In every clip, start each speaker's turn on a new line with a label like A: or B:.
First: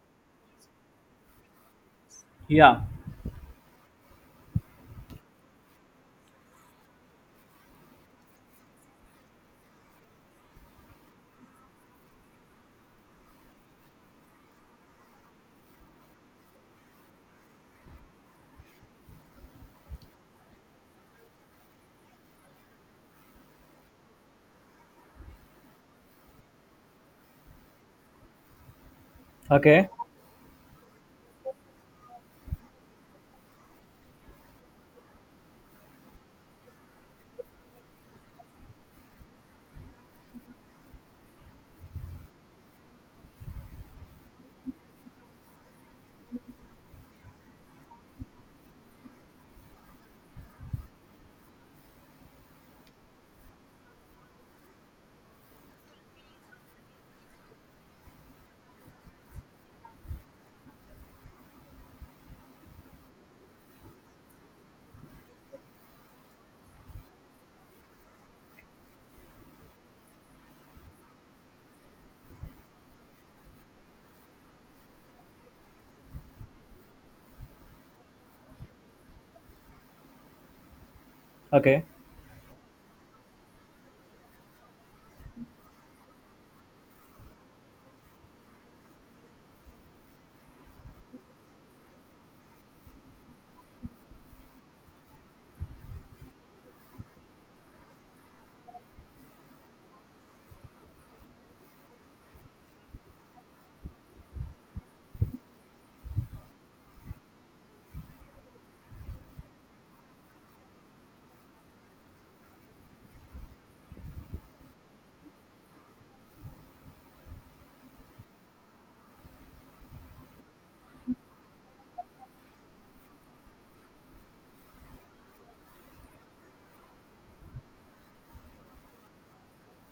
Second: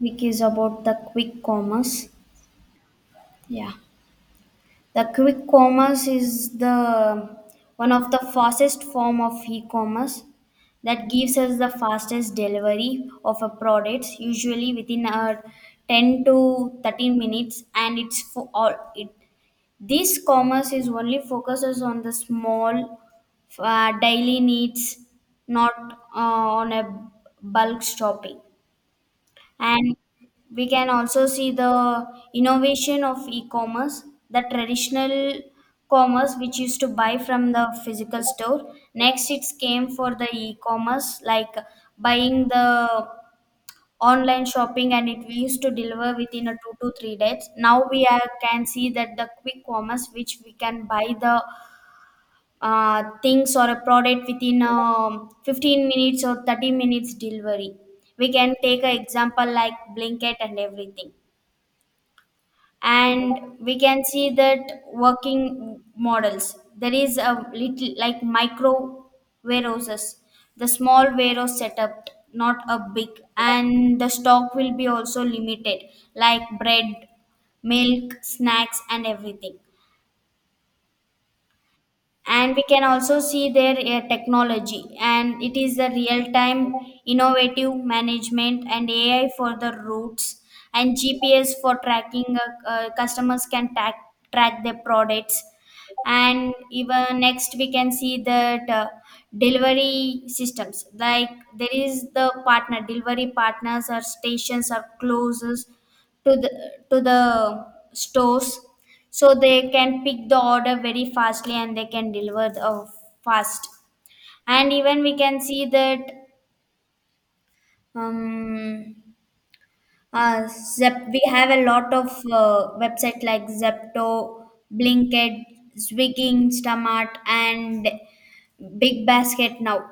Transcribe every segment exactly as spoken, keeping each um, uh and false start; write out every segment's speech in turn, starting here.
A: Week is about the quick commerce.
B: Yeah.
A: Yeah, the quick commerce is the one of the fastest form of e-commerce that gives us the fastest delivery of a products usually within a ten to thirteen minutes, and it's for all it. This commerce is only focuses on the small uh, daily needs, not uh, on a bulk shopping.
B: Okay.
A: And we can also see the innovation of e-commerce, the traditional commerce which used to buy from the physical store. Next, it came for the e-commerce, like buying the online shopping, and it used to deliver within a two to three days. Now we are, can see that the quick commerce which we can buy the uh, things or a product within um, fifteen minutes or thirty minutes delivery. We can take an example like Blinkit and everything. And we can see that working models. There is a little like micro warehouses, the small warehouse setup, not a big, and the stock will be also limited, like bread, milk, snacks, and everything.
B: Okay.
A: And we can also see their uh, technology, and it is the real time innovative management and A I for the routes, and G P S for tracking. Uh, uh, customers can track track their products. And even next we can see that uh, delivery systems like there is the partner delivery partners or stations or closes to the to the stores, so they can pick the order very fastly, and they can deliver the, uh, fast. And even we can see that um, uh, Zep, we have a lot of uh, website like Zepto, Blinkit, Swiggy, Instamart, and Big Basket now.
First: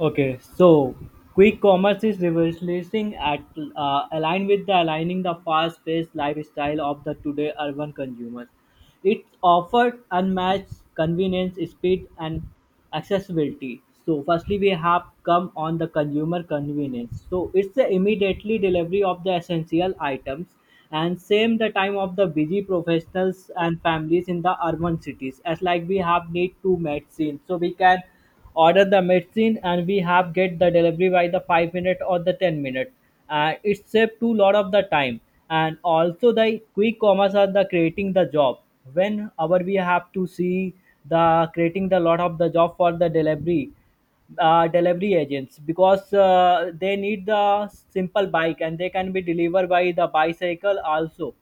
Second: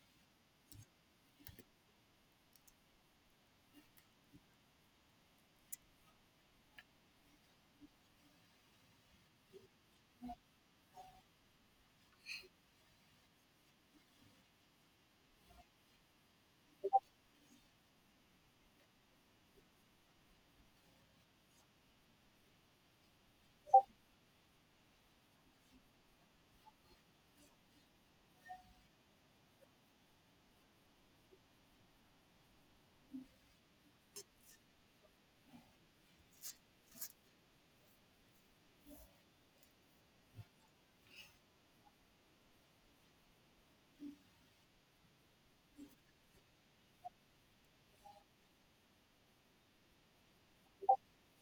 B: Okay, so quick commerce is revolutionizing at uh, align with the aligning the fast-paced lifestyle of the today urban consumers. It offers unmatched convenience, speed, and accessibility. So, firstly, we have come on the consumer convenience. So, it's the immediately delivery of the essential items and same the time of the busy professionals and families in the urban cities as like we have need to medicine so we can order the medicine and we have get the delivery by the five minute or the ten minute and it saved too lot of the time. And also the quick commerce are the creating the job whenever we have to see the creating the lot of the job for the delivery uh, delivery agents because uh, they need the simple bike and they can be delivered by the bicycle also,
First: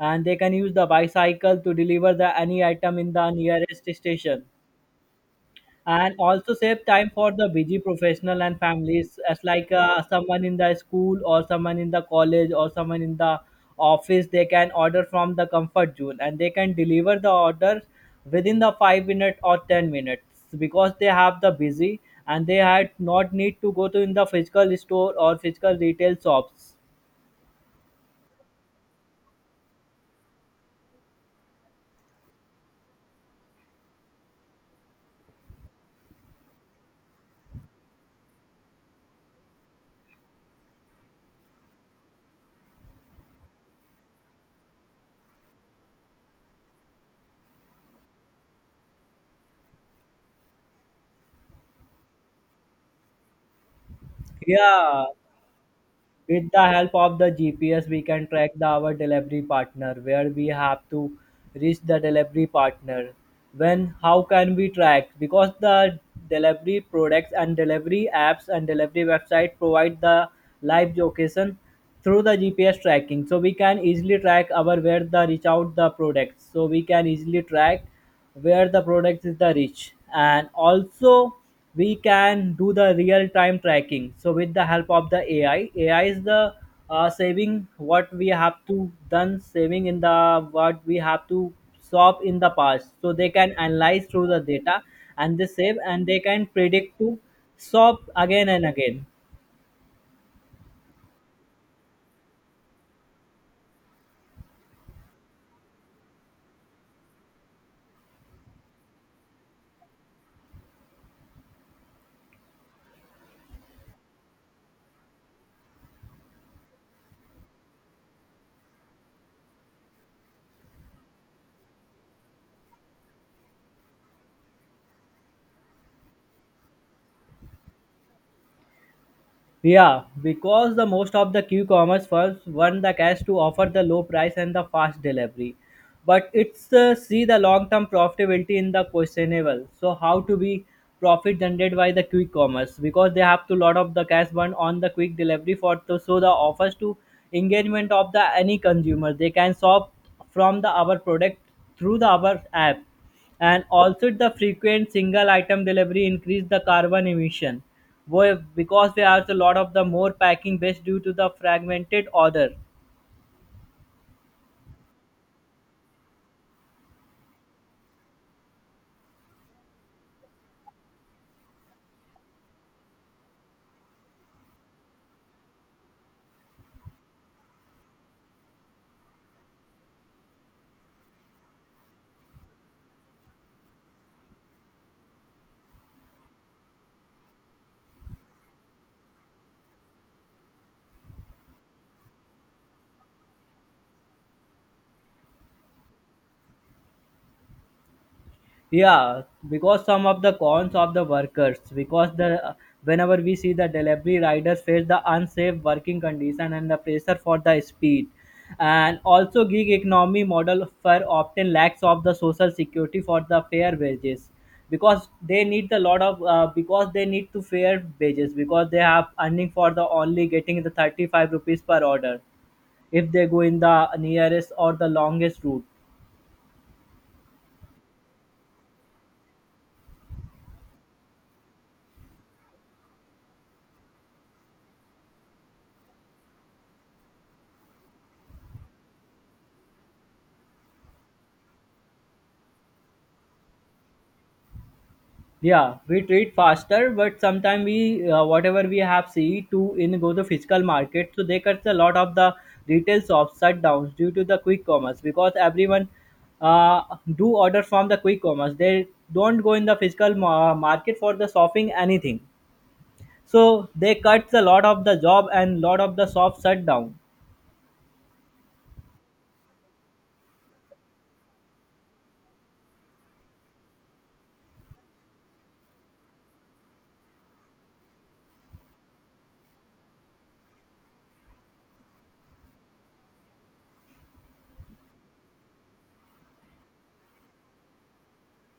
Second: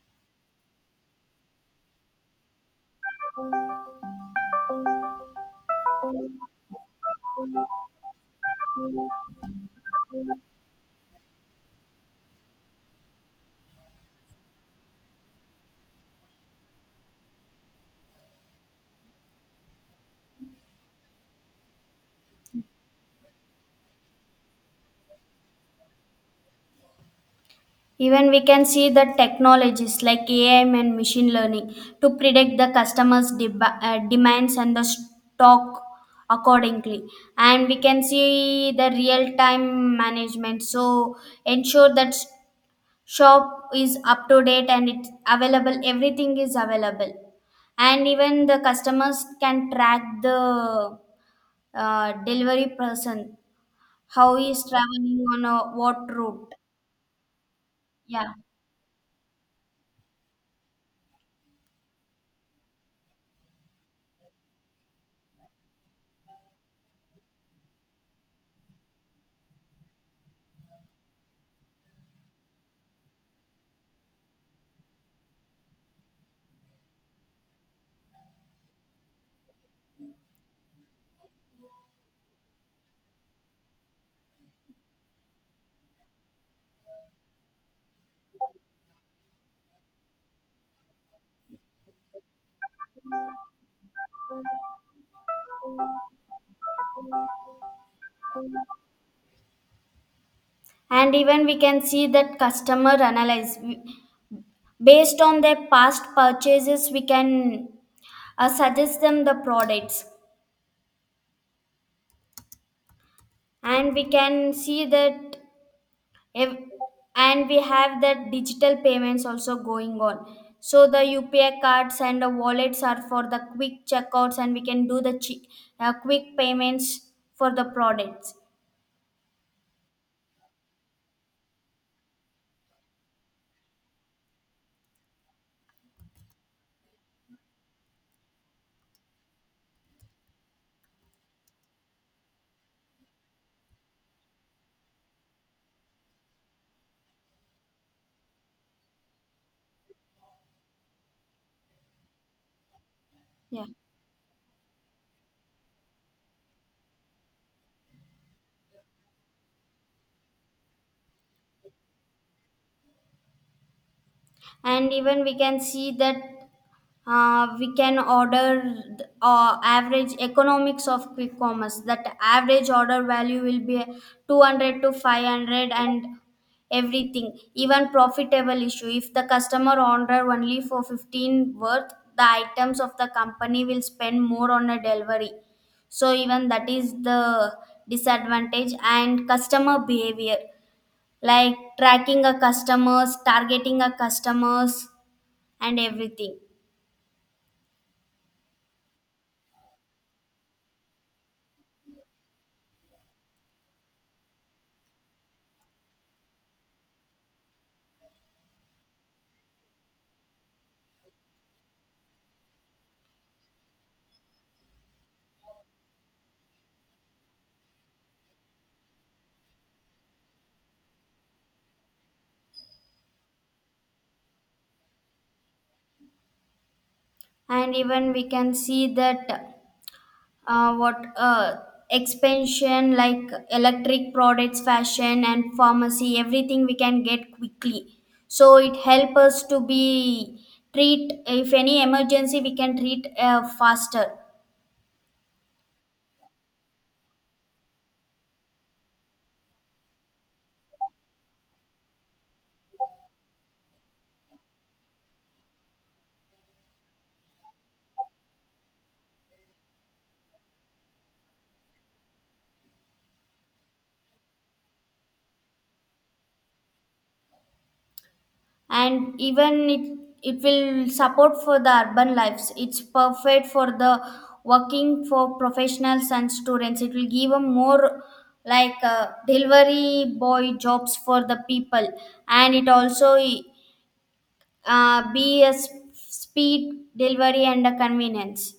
B: and they can use the bicycle to deliver the any item in the nearest station, and also save time for the busy professional and families as like uh, someone in the school or someone in the college or someone in the office they can order from the comfort zone and they can deliver the orders within the five minute or ten minutes because they have the busy and they had not need to go to in the physical store or physical retail shops.
A: Even we can see the technologies like A I and machine learning to predict the customers' deb- uh, demands and the stock accordingly. And we can see the real time management. So ensure that s- shop is up to date, and it's available. Everything is available, and even the customers can track the uh, delivery person how he is
B: Yeah.
A: traveling on a what
B: With
A: route.
B: the help of the G P S, we can
A: Yeah.
B: track the our delivery partner where we have to reach the delivery partner. When how can we track? Because the delivery products and delivery apps and delivery website provide the live location through the G P S tracking. So we can easily track our where the reach out the products. So we can easily track where the product is the reach, and also we can do the real time tracking so with the help of the ai ai is the uh, saving what we have to done saving in the what we have to solve in the past so they can analyze through the data, and they save and they can predict to solve again and again.
A: And even we can see that customer analyze We- based on their past purchases, we can uh, suggest them the products, and we can see that if, and we have that digital payments also going on, so the U P I cards and the wallets are for the quick checkouts, and we can do the chi- uh, quick payments for the products.
B: Yeah, because the most of the Q-commerce firms want the cash to offer the low price and the fast delivery, but it's uh, see the long-term profitability in the questionable. So how to be profit generated by the quick commerce because they have to lot of the cash burn on the quick delivery for to show the offers to engagement of the any consumer. They can shop from the our product through the our app,
A: Yeah.
B: and also the frequent single item delivery increase the carbon emission. Why- because there are a lot of the more packing based due to the fragmented order.
A: And even we can see that uh, we can order th- uh, average economics of quick commerce that average order value will be two hundred to five hundred, and everything. Even profitable issue if the customer order only for fifteen worth the items of the company will spend more on a delivery, so even that is the disadvantage and customer behavior like tracking a customers, targeting a customers, and everything.
B: Yeah, because some of the cons of the workers, because the whenever we see the delivery riders face the unsafe working condition and the pressure for the speed, and also gig economy model for often lacks of the social security for the fair wages, because they need the lot of uh, because they need to fair wages because they have earning for the only getting the thirty five rupees per order if they go in the nearest or the longest route.
A: And even we can see that uh, what uh, expansion like electric products, fashion, and pharmacy, everything we can get quickly, so it help us to be treat. If any emergency, we can treat uh, faster.
B: Yeah, we trade faster, but sometimes we uh, whatever we have see to in go to physical market. So they cuts a lot of the retail shops shut downs due to the quick commerce because everyone uh, do order from the quick commerce. They don't go in the physical ma- market for the shopping anything. So they cuts a lot of the job and lot of the shops shut down.
A: And even it it will support for the urban lives. It's perfect for the working for professionals and students. It will give a more like uh, delivery boy jobs for the people, and it also uh, be a s- speed delivery and a convenience.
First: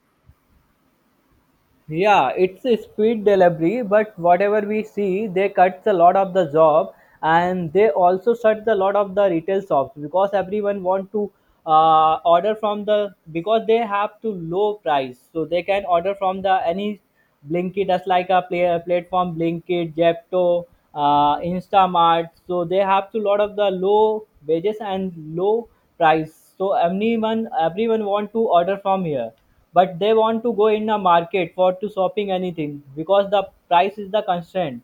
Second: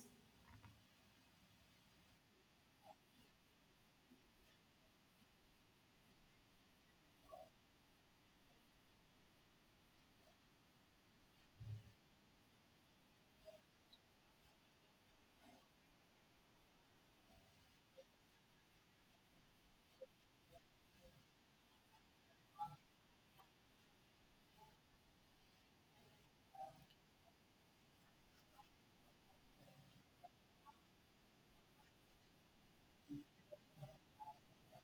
B: Yeah, it's a speed delivery, but whatever we see, they cuts a lot of the job, and they also shut a lot of the retail shops because everyone want to uh, order from the because they have to low price, so they can order from the any Blinkit, just like a play, platform Blinkit, Jepto, uh, Instamart. So they have to lot of the low wages and low price. So everyone everyone want to order from here, but they want to go in a market for to shopping anything because the price is the constant.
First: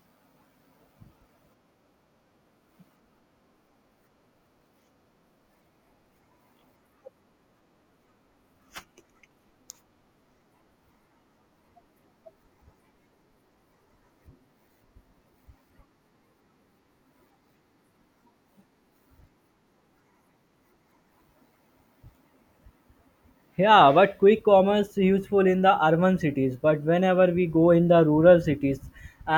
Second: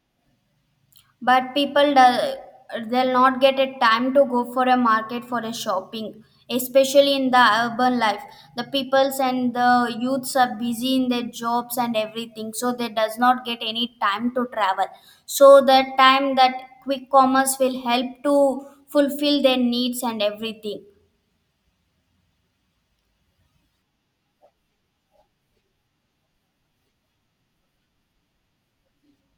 A: But people do, they'll not get a time to go for a market for a shopping, especially in the urban life. The peoples and the youths are busy in their jobs and everything, so they does not get any time to travel, so that time that quick commerce will help to fulfill their needs and everything.
B: Yeah, but quick commerce is useful in the urban cities but whenever we go in the rural cities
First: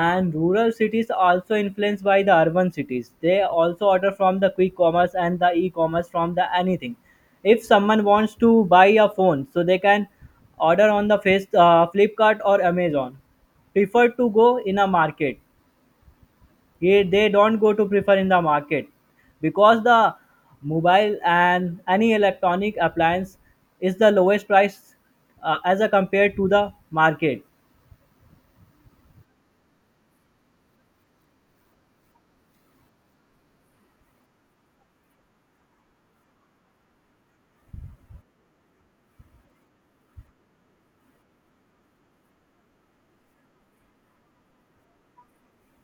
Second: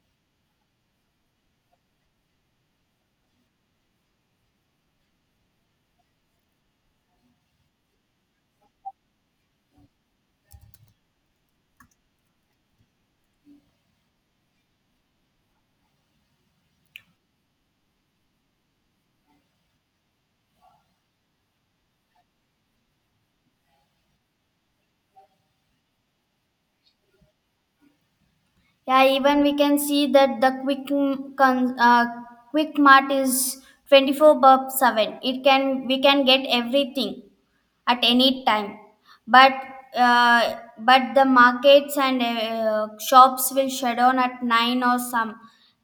B: and rural cities also influenced by the urban cities they also order from the quick commerce and the e-commerce from the anything. If someone wants to buy a phone so they can order on the face uh, Flipkart or Amazon prefer to go in a market. Yeah, they don't go to prefer in the market because the mobile and any electronic appliance is the lowest price uh, as a compared to the market.
A: Yeah, even we can see that the quick m- con- uh, quick mart is twenty-four by seven. It can we can get everything at any time. But uh, but the markets and uh, shops will shut down at nine or some.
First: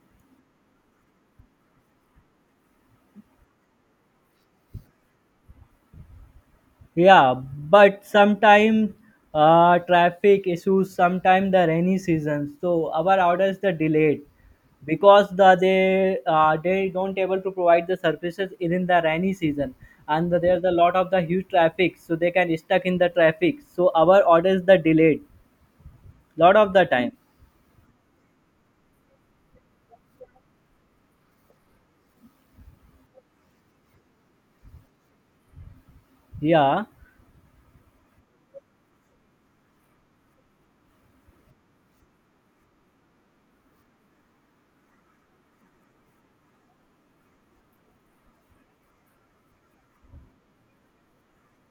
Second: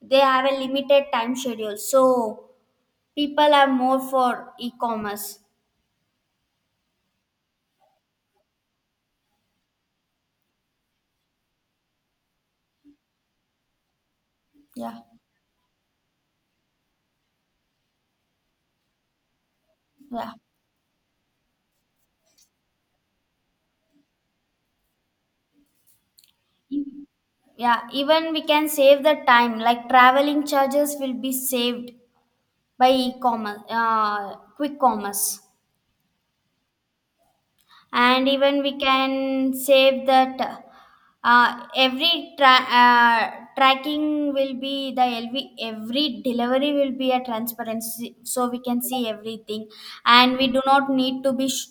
A: They have a limited time schedule, so people are more for e-commerce.
B: Yeah, but sometimes uh, traffic issues sometimes the rainy season so our orders the delayed
A: Yeah.
B: because the they uh, they don't able to provide the services in the rainy season,
A: Yeah.
B: and there's a lot of the huge traffic so they can stuck in the traffic so our orders the delayed lot of the time.
A: Yeah, even we can save the time like traveling charges will be saved by e-commerce uh, quick commerce.
B: Yeah,
A: And even we can save that uh, every tra- uh, tracking will be the L V. Every delivery will be a transparency, so we can see everything, and we do not need to be sh-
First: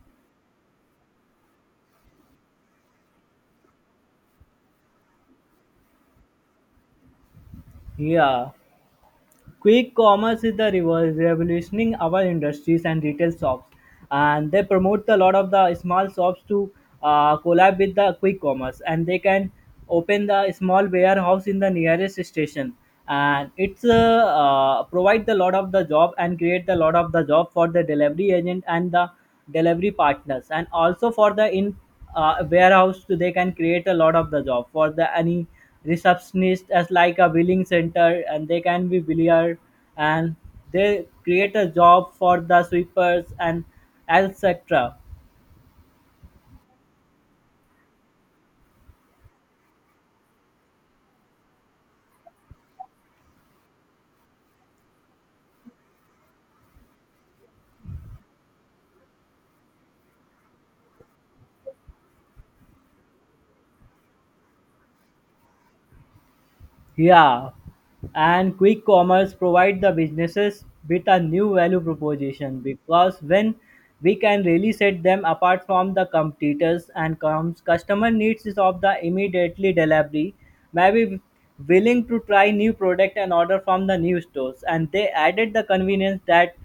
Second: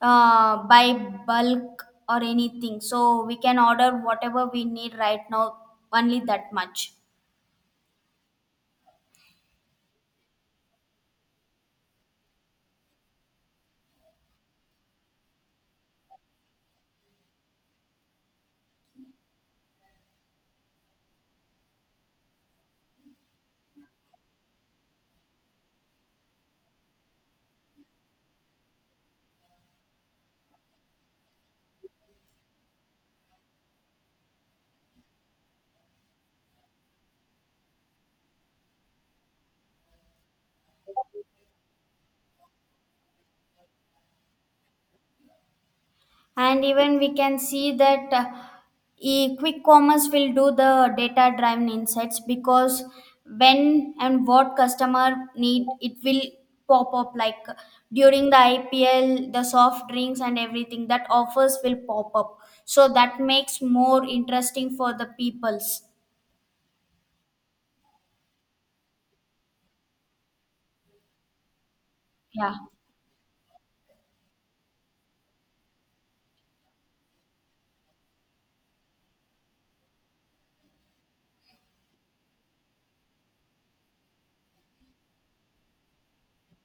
A: uh, by bulk or anything, so we can order whatever we need right now, only that much.
B: yeah. Quick commerce is the reverse revolutioning our industries and retail shops, and they promote a lot of the small shops to uh, collab with the quick commerce, and they can open the small warehouse in the nearest station, and it's uh, uh, provide the lot of the job and create the lot of the job for the delivery agent and the delivery partners, and also for the in uh, warehouse they can create a lot of the job for the any receptionist as like a billing center and they can be biller, and they create a job for the sweepers and etc.
A: And even we can see that uh, e- quick commerce will do the data driven insights, because when and what customer need, it will pop up like uh, during the I P L the soft drinks and everything that offers will pop up, so that makes more interesting for the peoples.
B: Yeah, and quick commerce provide the businesses with a new value
A: Yeah.
B: proposition because when we can really set them apart from the competitors and comes customer needs is of the immediately delivery maybe willing to try new product and order from the new stores and they added the convenience that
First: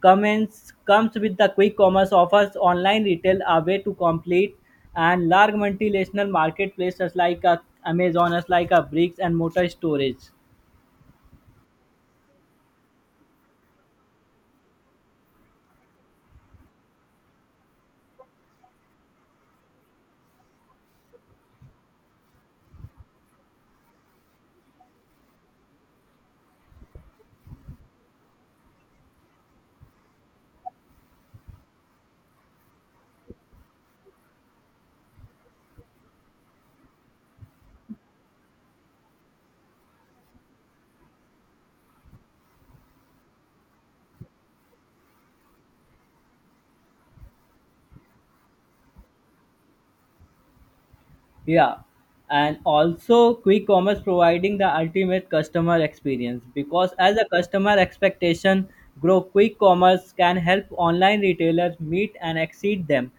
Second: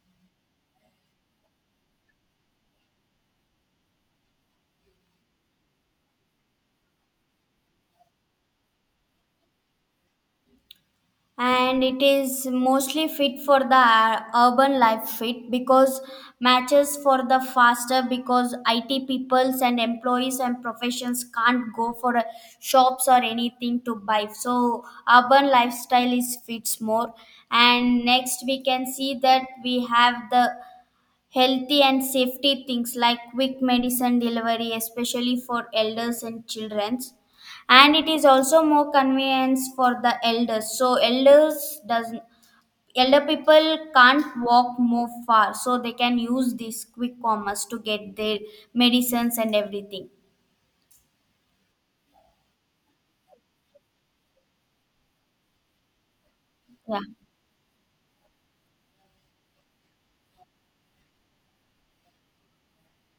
B: commence comes with the quick commerce offers online retail a way to complete and large multinational marketplaces like a Amazon, as like a bricks and mortar storage.
A: And it is mostly fit for the uh, urban life fit, because matches for the faster, because I T peoples and employees and professions can't go for uh, shops or anything to buy, so urban lifestyle is fits more. And next we can see that we have the healthy and safety things like quick medicine delivery, especially for elders and childrens. And it is also more convenience for the elders. So elders doesn't elder people can't walk more far, so they can use this quick commerce to get their medicines and everything.
B: Yeah, and also quick commerce providing the ultimate customer experience because
A: Yeah.
B: as the customer expectation grow, quick commerce can help online retailers meet and exceed them.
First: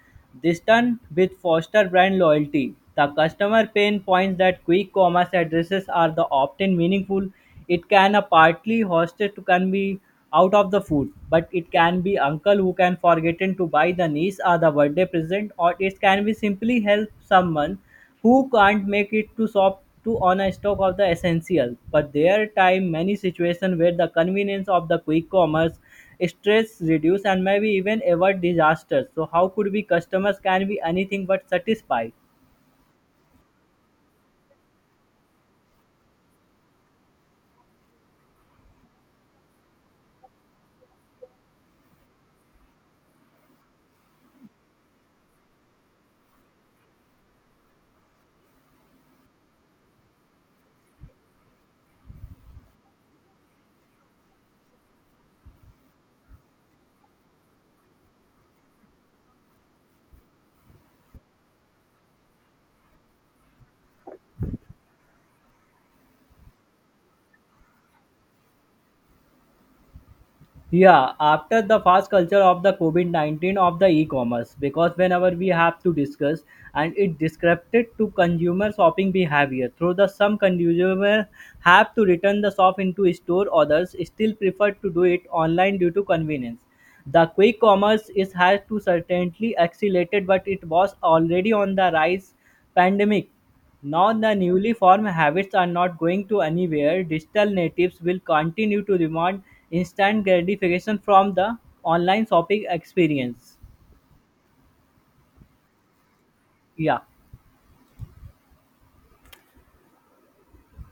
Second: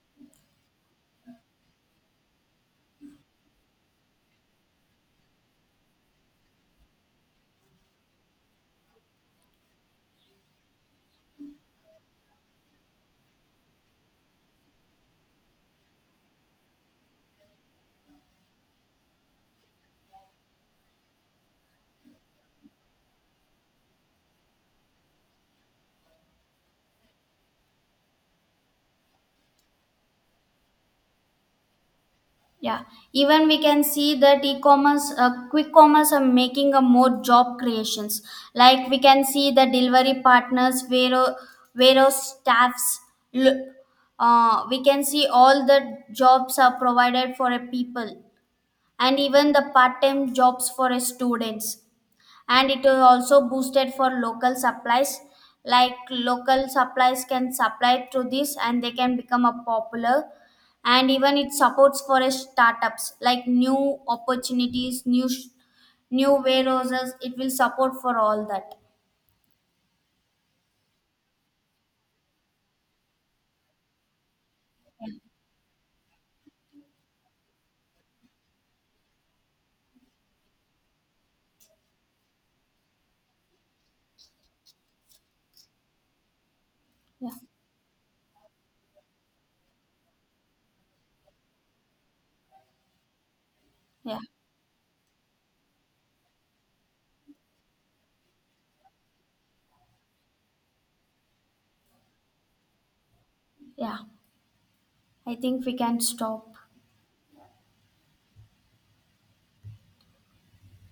B: This done with foster brand loyalty. The customer pain points that quick commerce addresses are the often meaningful. It can a partly hosted to can be out of the food, but it can be uncle who can forgotten to buy the niece or the birthday present, or it can be simply help someone who can't make it to shop to on a stock of the essential, but there time many situations where the convenience of the quick commerce stress reduce and maybe even avoid disasters so how could be customers can be anything but satisfied.
A: Yeah, even we can see that e-commerce, uh, quick commerce are making a more job creations. Like we can see the delivery partners, Vero, Vero staffs. lo- Uh, we can see all the jobs are provided for a people, and even the part-time jobs for a students, and it is also boosted for local supplies like local supplies can supply to this and they can become a popular, and even it supports for a startups like new opportunities, new sh- new warehouses, it will support for all that.
B: Yeah, after the fast culture of the COVID nineteen of the e-commerce, because whenever we have to discuss and it disrupted to consumer shopping behavior through the some consumer have to return the shop into store, others still prefer to do it online due to convenience. The
A: Yeah.
B: quick commerce is has to certainly accelerated, but it was already on the rise pandemic. Now
A: Yeah.
B: the newly formed habits are not going to anywhere. Digital natives will continue to demand instant gratification from the online shopping experience.
A: Yeah, I think we can stop.
B: Yeah.